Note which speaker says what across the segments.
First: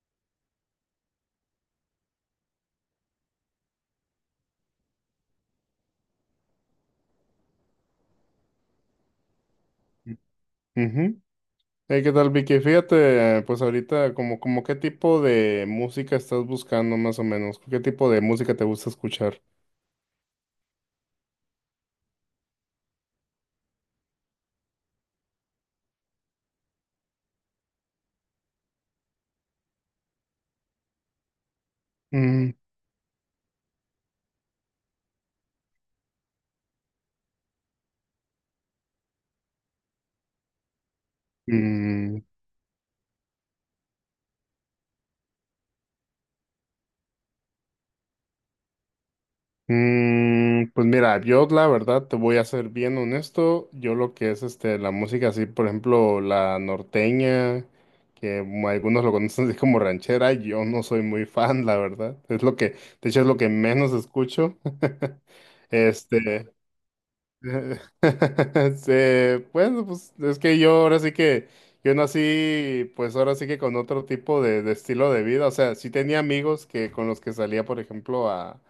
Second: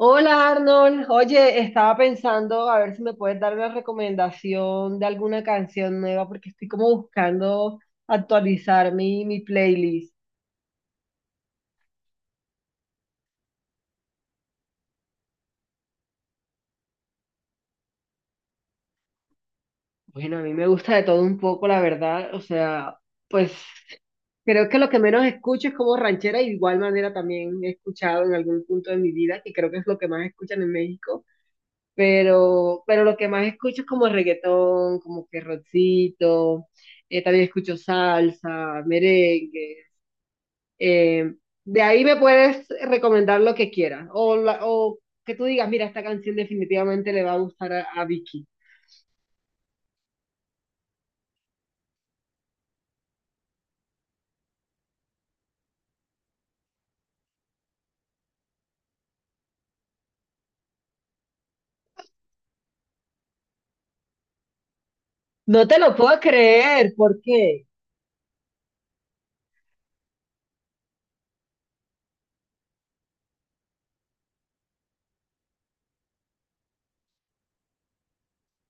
Speaker 1: Hola Arnold, oye, estaba pensando a ver si me puedes dar una recomendación de alguna canción nueva porque estoy como buscando actualizar mi playlist.
Speaker 2: Ujú. ¿Qué tal, Vicky? Fíjate, pues ahorita, como qué tipo de música estás buscando más o menos, qué tipo de música te gusta escuchar.
Speaker 1: Bueno, a mí me gusta de todo un poco, la verdad, o sea, pues creo que lo que menos escucho es como ranchera, y de igual manera también he escuchado en algún punto de mi vida, que creo que es lo que más escuchan en México,
Speaker 2: Mm.
Speaker 1: pero lo que más escucho es como reggaetón, como que rockcito, también escucho salsa, merengue. Eh, de ahí me
Speaker 2: Mm.
Speaker 1: puedes recomendar lo que quieras o que tú digas, mira, esta canción definitivamente le va a gustar a Vicky.
Speaker 2: Mm, pues mira, yo la verdad te voy a ser bien honesto. Yo lo que es este la música así, por ejemplo, la norteña, que algunos lo conocen así como ranchera, yo no soy muy fan, la verdad. Es lo que, de hecho, es lo que menos escucho.
Speaker 1: No te lo puedo
Speaker 2: Este,
Speaker 1: creer, ¿por qué?
Speaker 2: este, bueno, pues es que yo ahora sí que, yo nací, pues ahora sí que con otro tipo de estilo de vida, o sea, sí tenía amigos que con los que salía, por ejemplo,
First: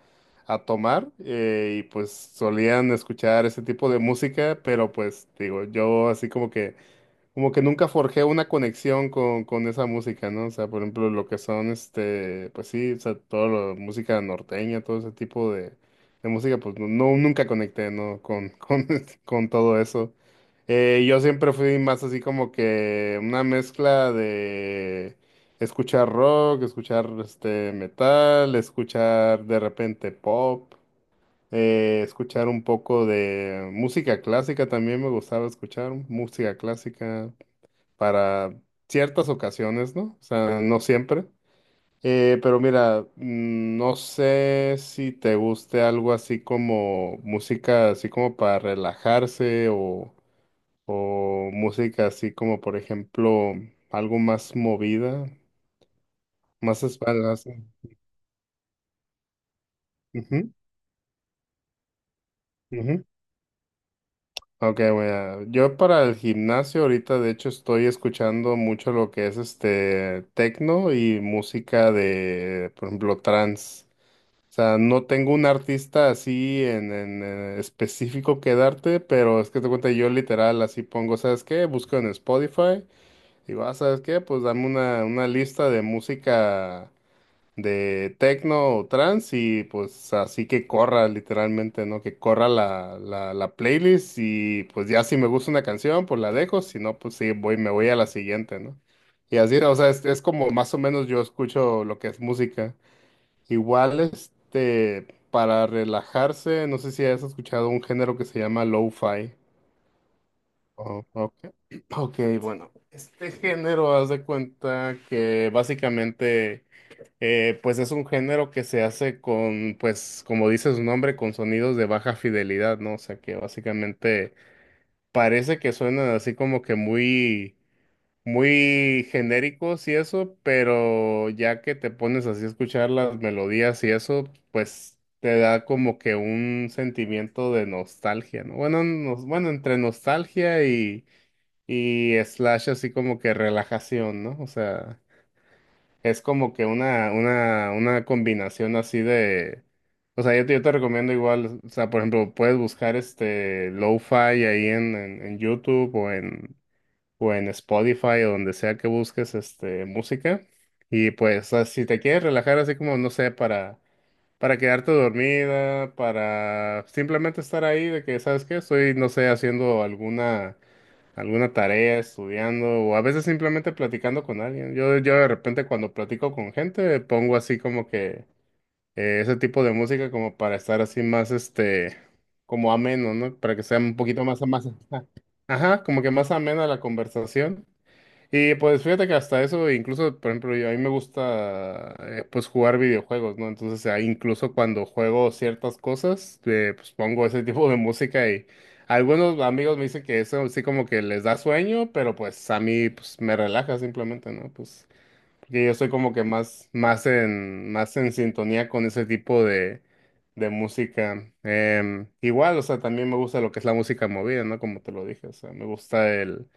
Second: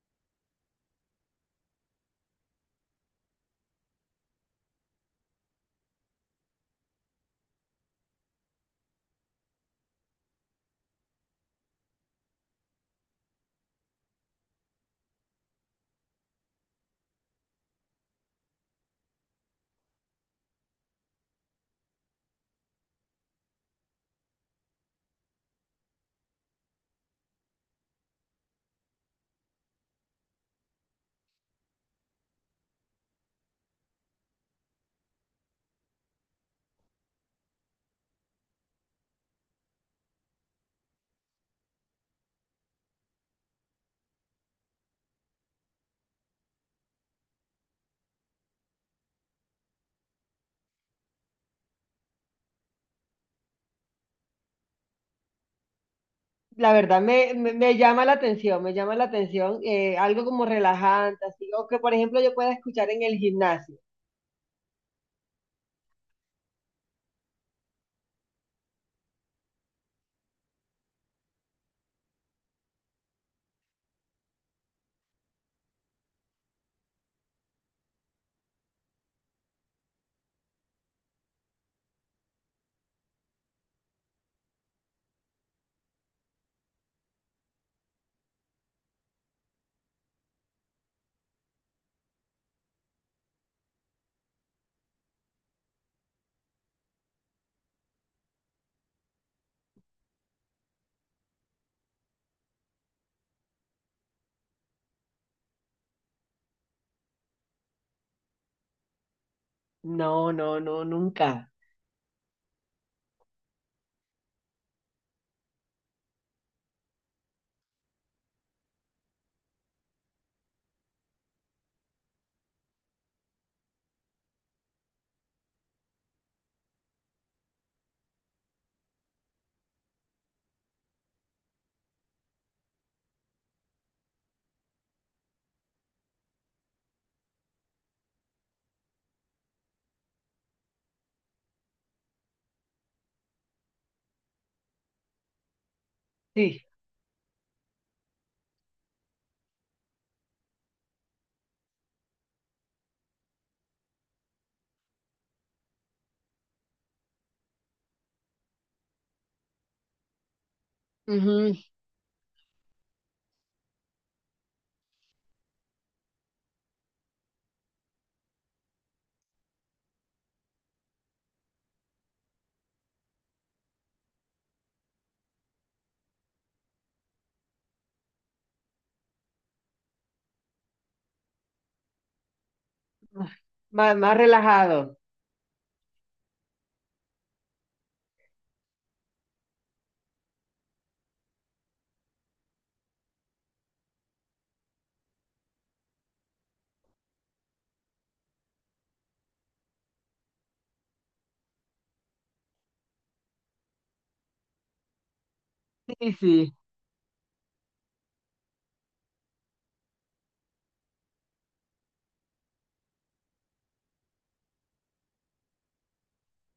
Speaker 2: a tomar y pues solían escuchar ese tipo de música, pero pues digo, yo así como que nunca forjé una conexión con esa música, ¿no? O sea, por ejemplo, lo que son, este, pues sí, o sea, toda la música norteña, todo ese tipo de música, pues no, nunca conecté, ¿no? Con, con todo eso. Yo siempre fui más así como que una mezcla de escuchar rock, escuchar, este, metal, escuchar de repente pop, escuchar un poco de música clásica, también me gustaba escuchar música clásica para ciertas ocasiones, ¿no? O sea, no siempre. Pero mira, no sé si te guste algo así como música, así como para relajarse o música así como, por ejemplo, algo más movida,
Speaker 1: La
Speaker 2: más
Speaker 1: verdad me,
Speaker 2: espaldas.
Speaker 1: me, me llama la atención, me llama la atención algo como
Speaker 2: Ujú,
Speaker 1: relajante, así, o que por ejemplo yo pueda escuchar en
Speaker 2: ujú.
Speaker 1: el gimnasio.
Speaker 2: Ok, bueno, yo para el gimnasio ahorita de hecho estoy escuchando mucho lo que es este tecno y música de, por ejemplo, trance. O sea, no tengo un artista así en, específico que darte, pero es que te cuenta, yo literal así pongo, ¿sabes qué? Busco en Spotify, digo, ah, ¿sabes qué? Pues dame una, lista de música de techno o trance y pues así que corra literalmente, ¿no? Que corra la playlist y pues ya si me gusta una canción, pues la dejo, si no, pues sí, voy, me voy a la siguiente, ¿no? Y así, o sea, es como más o menos yo escucho lo que es música. Igual, este, para relajarse, no sé si has escuchado un género que se llama lo-fi.
Speaker 1: No, no, no,
Speaker 2: Oh, ok.
Speaker 1: nunca.
Speaker 2: Ok, bueno, este género, haz de cuenta que básicamente, pues es un género que se hace con, pues, como dice su nombre, con sonidos de baja fidelidad, ¿no? O sea, que básicamente parece que suenan así como que muy muy genéricos y eso, pero ya que te pones así a escuchar las melodías y eso, pues te da como que un sentimiento de nostalgia, ¿no? Bueno, bueno, entre nostalgia y slash así como que relajación, ¿no? O sea, es como
Speaker 1: Sí,
Speaker 2: que una combinación así de... O sea, yo te recomiendo igual, o sea, por ejemplo, puedes buscar este lo-fi ahí en YouTube o o en Spotify o donde sea que busques este música. Y pues
Speaker 1: ujú.
Speaker 2: ah, si te quieres relajar así como, no sé, para quedarte dormida, para simplemente estar ahí de que, ¿sabes qué? Estoy, no sé, haciendo alguna, alguna tarea, estudiando o a veces simplemente platicando con alguien. Yo de repente cuando platico con gente pongo así como que ese tipo de música como para estar así más este, como ameno, ¿no? Para que sea un
Speaker 1: Más, más
Speaker 2: poquito más, más,
Speaker 1: relajado.
Speaker 2: ajá, como que más amena la conversación. Y pues fíjate que hasta eso, incluso, por ejemplo, a mí me gusta pues jugar videojuegos, ¿no? Entonces, ahí incluso cuando juego ciertas cosas, pues pongo ese tipo de música y algunos amigos me dicen que eso sí como que les da sueño, pero pues a mí pues me relaja simplemente, ¿no? Pues porque yo soy
Speaker 1: Sí,
Speaker 2: como que
Speaker 1: sí,
Speaker 2: más, más en sintonía con ese tipo de música. Igual, o sea, también me gusta lo que es la música movida, ¿no? Como te lo dije, o sea, me gusta el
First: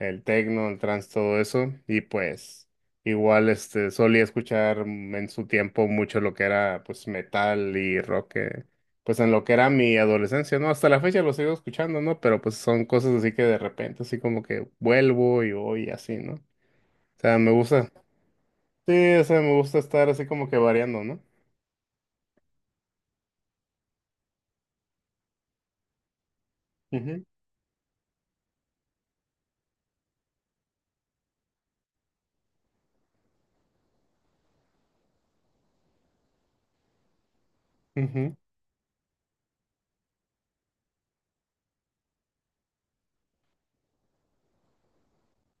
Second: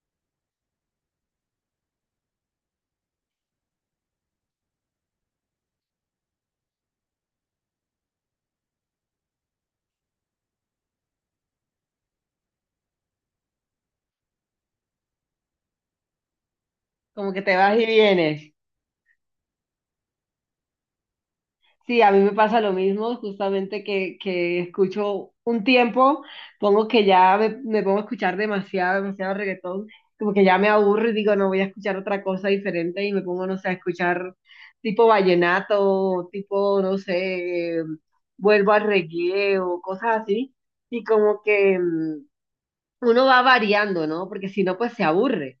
Speaker 2: el tecno, el trance, todo eso. Y pues igual este solía escuchar en su tiempo mucho lo que era pues metal y rock, pues en lo que era mi adolescencia, ¿no? Hasta la fecha lo sigo escuchando, ¿no? Pero pues son cosas así que de repente así como que vuelvo y voy y así, ¿no? O
Speaker 1: como
Speaker 2: sea,
Speaker 1: que
Speaker 2: me
Speaker 1: te vas y
Speaker 2: gusta,
Speaker 1: vienes.
Speaker 2: sí, o sea, me gusta estar así como que variando, ¿no?
Speaker 1: Sí, a mí me pasa lo mismo, justamente que escucho un tiempo, pongo que
Speaker 2: Ujú,
Speaker 1: ya me pongo a escuchar demasiado, demasiado reggaetón, como que ya me aburro y digo, no voy a escuchar otra cosa diferente y me pongo, no sé, a escuchar tipo vallenato, tipo, no sé,
Speaker 2: ujú,
Speaker 1: vuelvo al reggae o cosas así, y como que uno va variando, ¿no? Porque si no, pues se aburre,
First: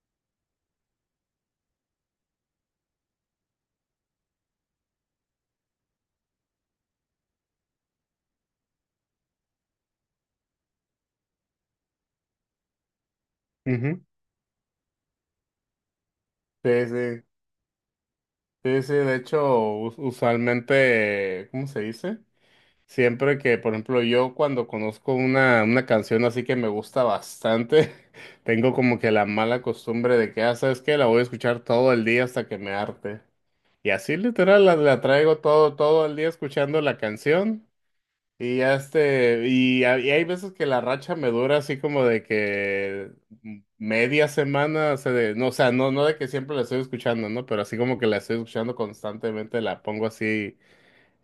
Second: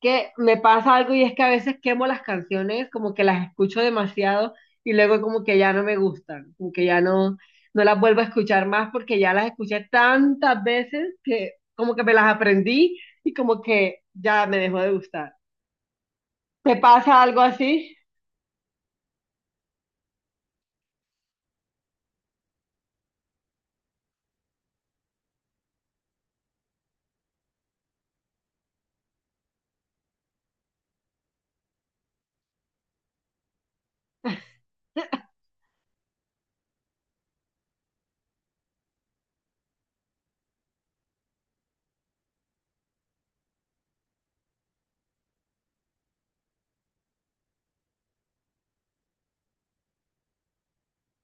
Speaker 1: que me pasa algo y es que a veces quemo las canciones, como que las escucho demasiado y luego como que ya no me gustan, como que ya no, no las vuelvo a escuchar más porque ya las escuché tantas veces que como que me las aprendí y como que
Speaker 2: ujú.
Speaker 1: ya me dejó de gustar. ¿Te
Speaker 2: Sí,
Speaker 1: pasa
Speaker 2: sí,
Speaker 1: algo así?
Speaker 2: sí, sí, de hecho, usualmente, ¿cómo se dice? Siempre que, por ejemplo, yo cuando conozco una canción así que me gusta bastante, tengo como que la mala costumbre de que, ah, ¿sabes qué? La voy a escuchar todo el día hasta que me harte. Y así literal la traigo todo, todo el día escuchando la canción. Y ya este, y hay veces que la racha me dura así como de que media semana, o sea, no, o sea, no, no de que siempre la estoy escuchando, ¿no? Pero así como que la estoy escuchando constantemente, la pongo así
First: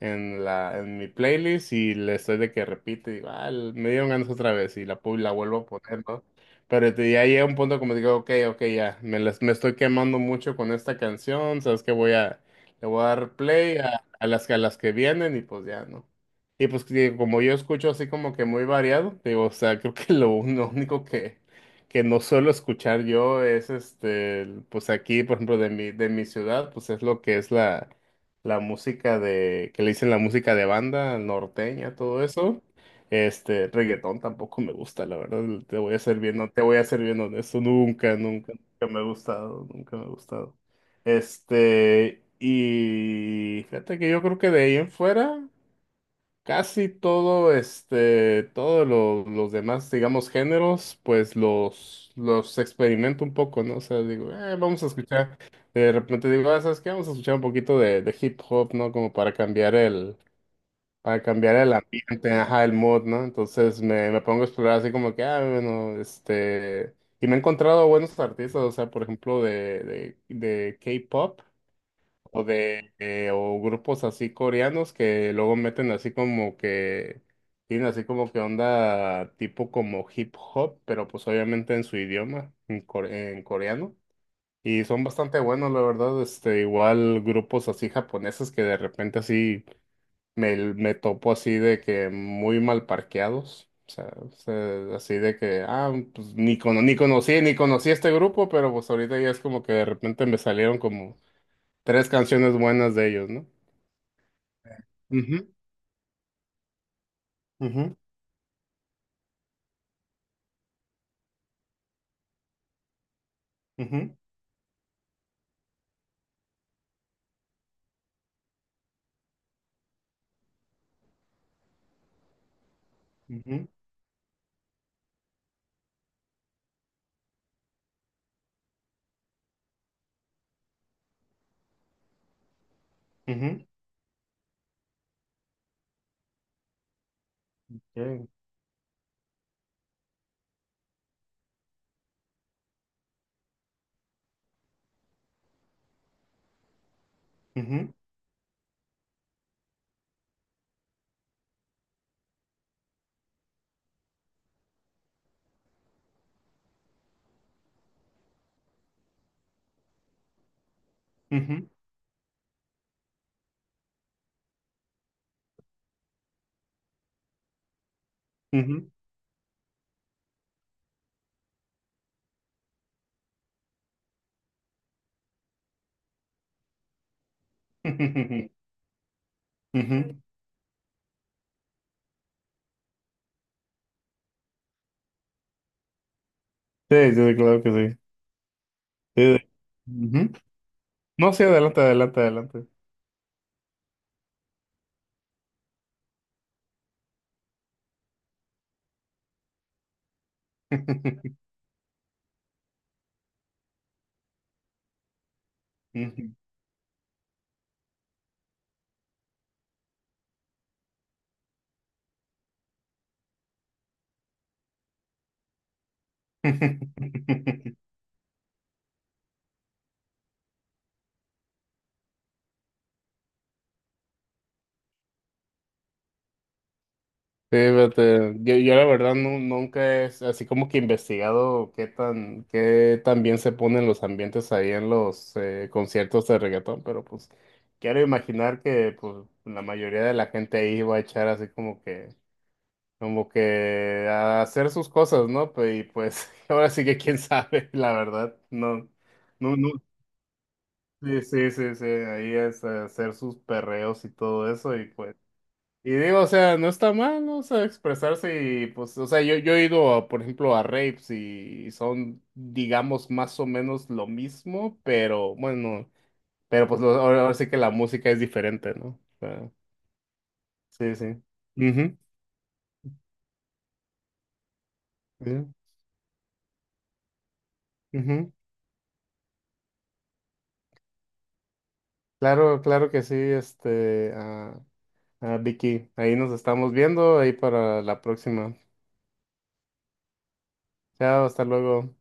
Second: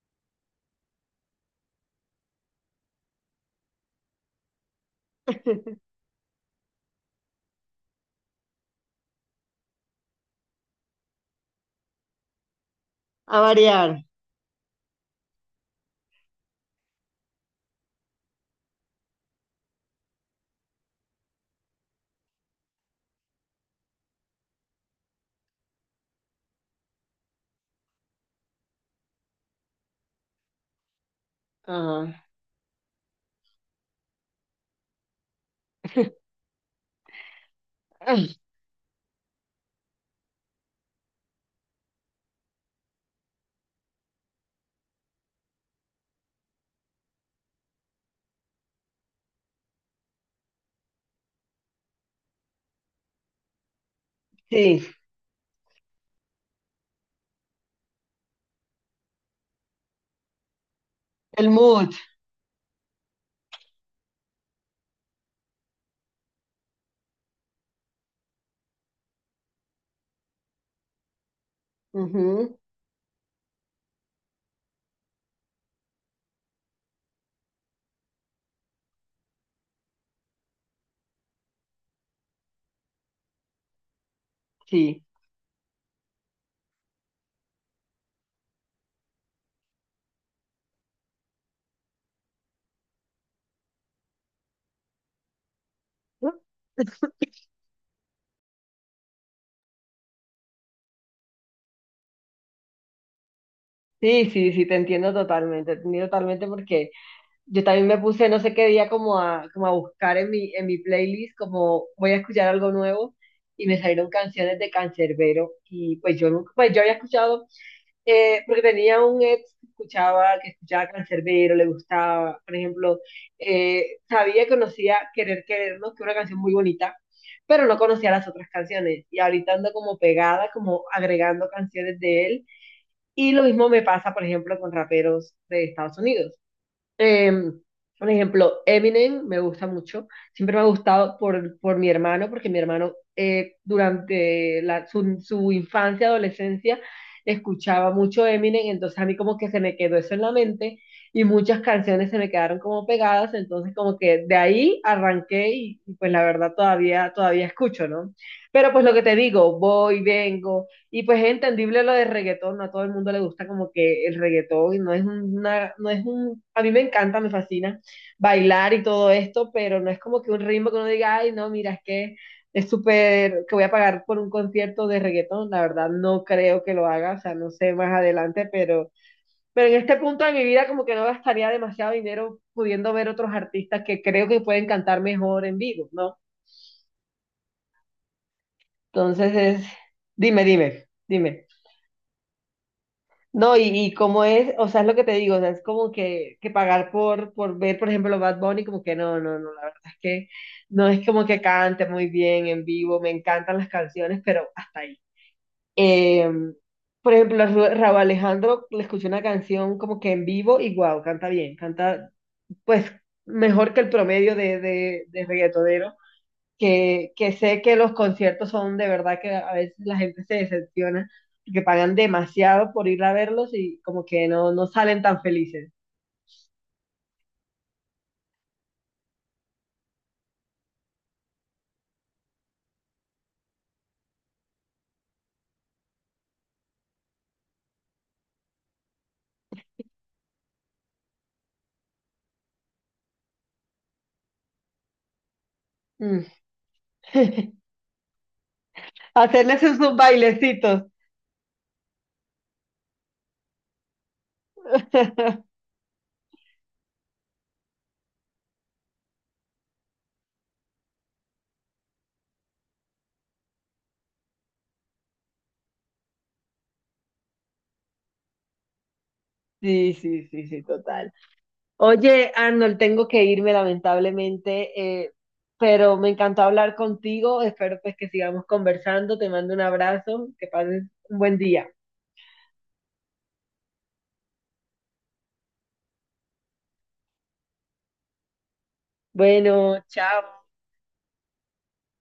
Speaker 2: en mi playlist y le estoy de que repite, digo, ah, me dieron ganas otra vez y la, la vuelvo a poner, ¿no? Pero ya llega un punto como digo, ok, ok, ya, me estoy quemando mucho con esta canción, sabes que voy a, le voy a dar
Speaker 1: A
Speaker 2: play a,
Speaker 1: variar.
Speaker 2: a las que vienen y pues ya, ¿no? Y pues que como yo escucho así como que muy variado, digo, o sea, creo que lo único que no suelo escuchar yo es este, pues aquí, por ejemplo, de mi ciudad, pues es lo que es la música de, que le dicen la música de banda, norteña,
Speaker 1: Ajá.
Speaker 2: todo eso. Este, reggaetón tampoco me gusta, la verdad, te voy a ser bien, no, te voy a ser bien honesto, nunca, nunca, nunca me ha gustado, nunca me ha gustado. Este, y fíjate que yo creo que de ahí en fuera. Casi todo, este, todos los demás, digamos, géneros, pues los experimento un poco, ¿no? O sea, digo, vamos
Speaker 1: Sí,
Speaker 2: a escuchar, de repente digo, ah, ¿sabes qué? Vamos a escuchar un poquito de hip hop, ¿no? Como para
Speaker 1: el
Speaker 2: cambiar el
Speaker 1: mood.
Speaker 2: ambiente, ajá, el mood, ¿no? Entonces me pongo a explorar así como que, ah, bueno, este, y me he encontrado buenos artistas, o sea, por ejemplo, de K-pop. O
Speaker 1: Ujú.
Speaker 2: de, eh, o grupos así coreanos que luego meten así como que, tienen así como que onda tipo como hip hop, pero pues obviamente en su idioma, en, en coreano. Y
Speaker 1: Sí.
Speaker 2: son bastante buenos, la verdad, este, igual grupos así japoneses que de repente así me, me topo así de que muy mal parqueados. O sea, así de que, ah, pues ni, ni conocí, ni conocí este grupo, pero pues ahorita ya es como que de repente me salieron como tres canciones buenas de ellos, ¿no?
Speaker 1: Sí, sí, sí,
Speaker 2: Ujú,
Speaker 1: te entiendo totalmente porque yo también
Speaker 2: ujú,
Speaker 1: me puse no sé qué día como a, como a buscar en mi playlist, como voy a escuchar algo nuevo, y me salieron
Speaker 2: ujú,
Speaker 1: canciones de Canserbero, y pues yo nunca, pues yo había escuchado, porque tenía un ex que escuchaba Canserbero, le gustaba, por ejemplo,
Speaker 2: ujú,
Speaker 1: sabía, conocía Querer Querernos, que es una canción muy bonita, pero no conocía las otras canciones, y ahorita ando como pegada, como agregando canciones de él, y lo
Speaker 2: ujú.
Speaker 1: mismo me pasa, por ejemplo, con raperos de Estados Unidos. Em, por
Speaker 2: Bien.
Speaker 1: ejemplo, Eminem me gusta mucho. Siempre me ha gustado por mi hermano, porque mi hermano durante su infancia, adolescencia, escuchaba
Speaker 2: Ujú,
Speaker 1: mucho Eminem, entonces a mí como que se me quedó eso en la mente y muchas canciones se me quedaron como pegadas, entonces como que de ahí arranqué y pues la verdad todavía escucho, ¿no? Pero pues lo que te digo, voy, vengo. Y pues es
Speaker 2: ujú,
Speaker 1: entendible lo de reggaetón, no a todo el mundo le gusta como que el reggaetón, y no es una, no es un, a mí me encanta, me fascina bailar y
Speaker 2: ujú.
Speaker 1: todo esto, pero no es como que un ritmo que uno diga, ay, no, mira, es que es súper, que voy a pagar por un concierto de reggaetón, la verdad no creo que lo haga, o sea, no sé más adelante, pero en este
Speaker 2: Ujú.
Speaker 1: punto de mi vida como que no gastaría demasiado dinero pudiendo ver otros artistas que creo que pueden cantar mejor en vivo, ¿no?
Speaker 2: Sí, sí, claro que sí.
Speaker 1: Entonces
Speaker 2: Sí, sí.
Speaker 1: es,
Speaker 2: Ujú.
Speaker 1: dime, dime,
Speaker 2: No, sí,
Speaker 1: dime.
Speaker 2: adelante, adelante, adelante.
Speaker 1: No, y como es, o sea, es lo que te digo, o sea, es como que pagar por ver, por ejemplo, Bad Bunny, como que no, no, no, la verdad es que no es como que cante muy bien en vivo, me encantan las canciones, pero hasta ahí.
Speaker 2: Ujú.
Speaker 1: Eh, por ejemplo, a Rauw Alejandro le escuché una canción como que en vivo y wow, canta bien, canta pues mejor que el promedio de reggaetonero, que sé que los conciertos son de verdad que a veces la gente se decepciona, que pagan demasiado por ir a verlos y como que no, no salen tan felices.
Speaker 2: Sí, fíjate, yo la verdad nunca es así como que investigado qué tan bien se ponen los ambientes ahí en los conciertos de reggaetón, pero pues quiero imaginar que pues la mayoría de la gente ahí va a echar así como que a hacer sus cosas, ¿no? Pues, y
Speaker 1: Mm.
Speaker 2: pues ahora sí que quién sabe, la verdad, no, no,
Speaker 1: Hacerles
Speaker 2: no,
Speaker 1: esos bailecitos.
Speaker 2: sí, sí, sí, sí, ahí es hacer sus perreos y todo eso y pues. Y digo, o sea, no está mal, ¿no? O sea, expresarse y pues, o sea, yo he ido, a, por ejemplo, a rapes y son, digamos, más o menos lo mismo, pero bueno, pero pues ahora sí que la música es diferente, ¿no? O sea,
Speaker 1: Sí, sí, sí, sí,
Speaker 2: sí,
Speaker 1: total.
Speaker 2: sí. Ujú,
Speaker 1: Oye, Arnold, tengo que irme lamentablemente,
Speaker 2: sí,
Speaker 1: pero me encantó hablar contigo. Espero pues que
Speaker 2: ujú.
Speaker 1: sigamos conversando. Te mando un abrazo. Que pases un buen día.
Speaker 2: Claro, claro que sí, este, ah, ah, Vicky, ahí nos estamos viendo, ahí para la próxima.
Speaker 1: Bueno, chao.
Speaker 2: Chao, hasta luego.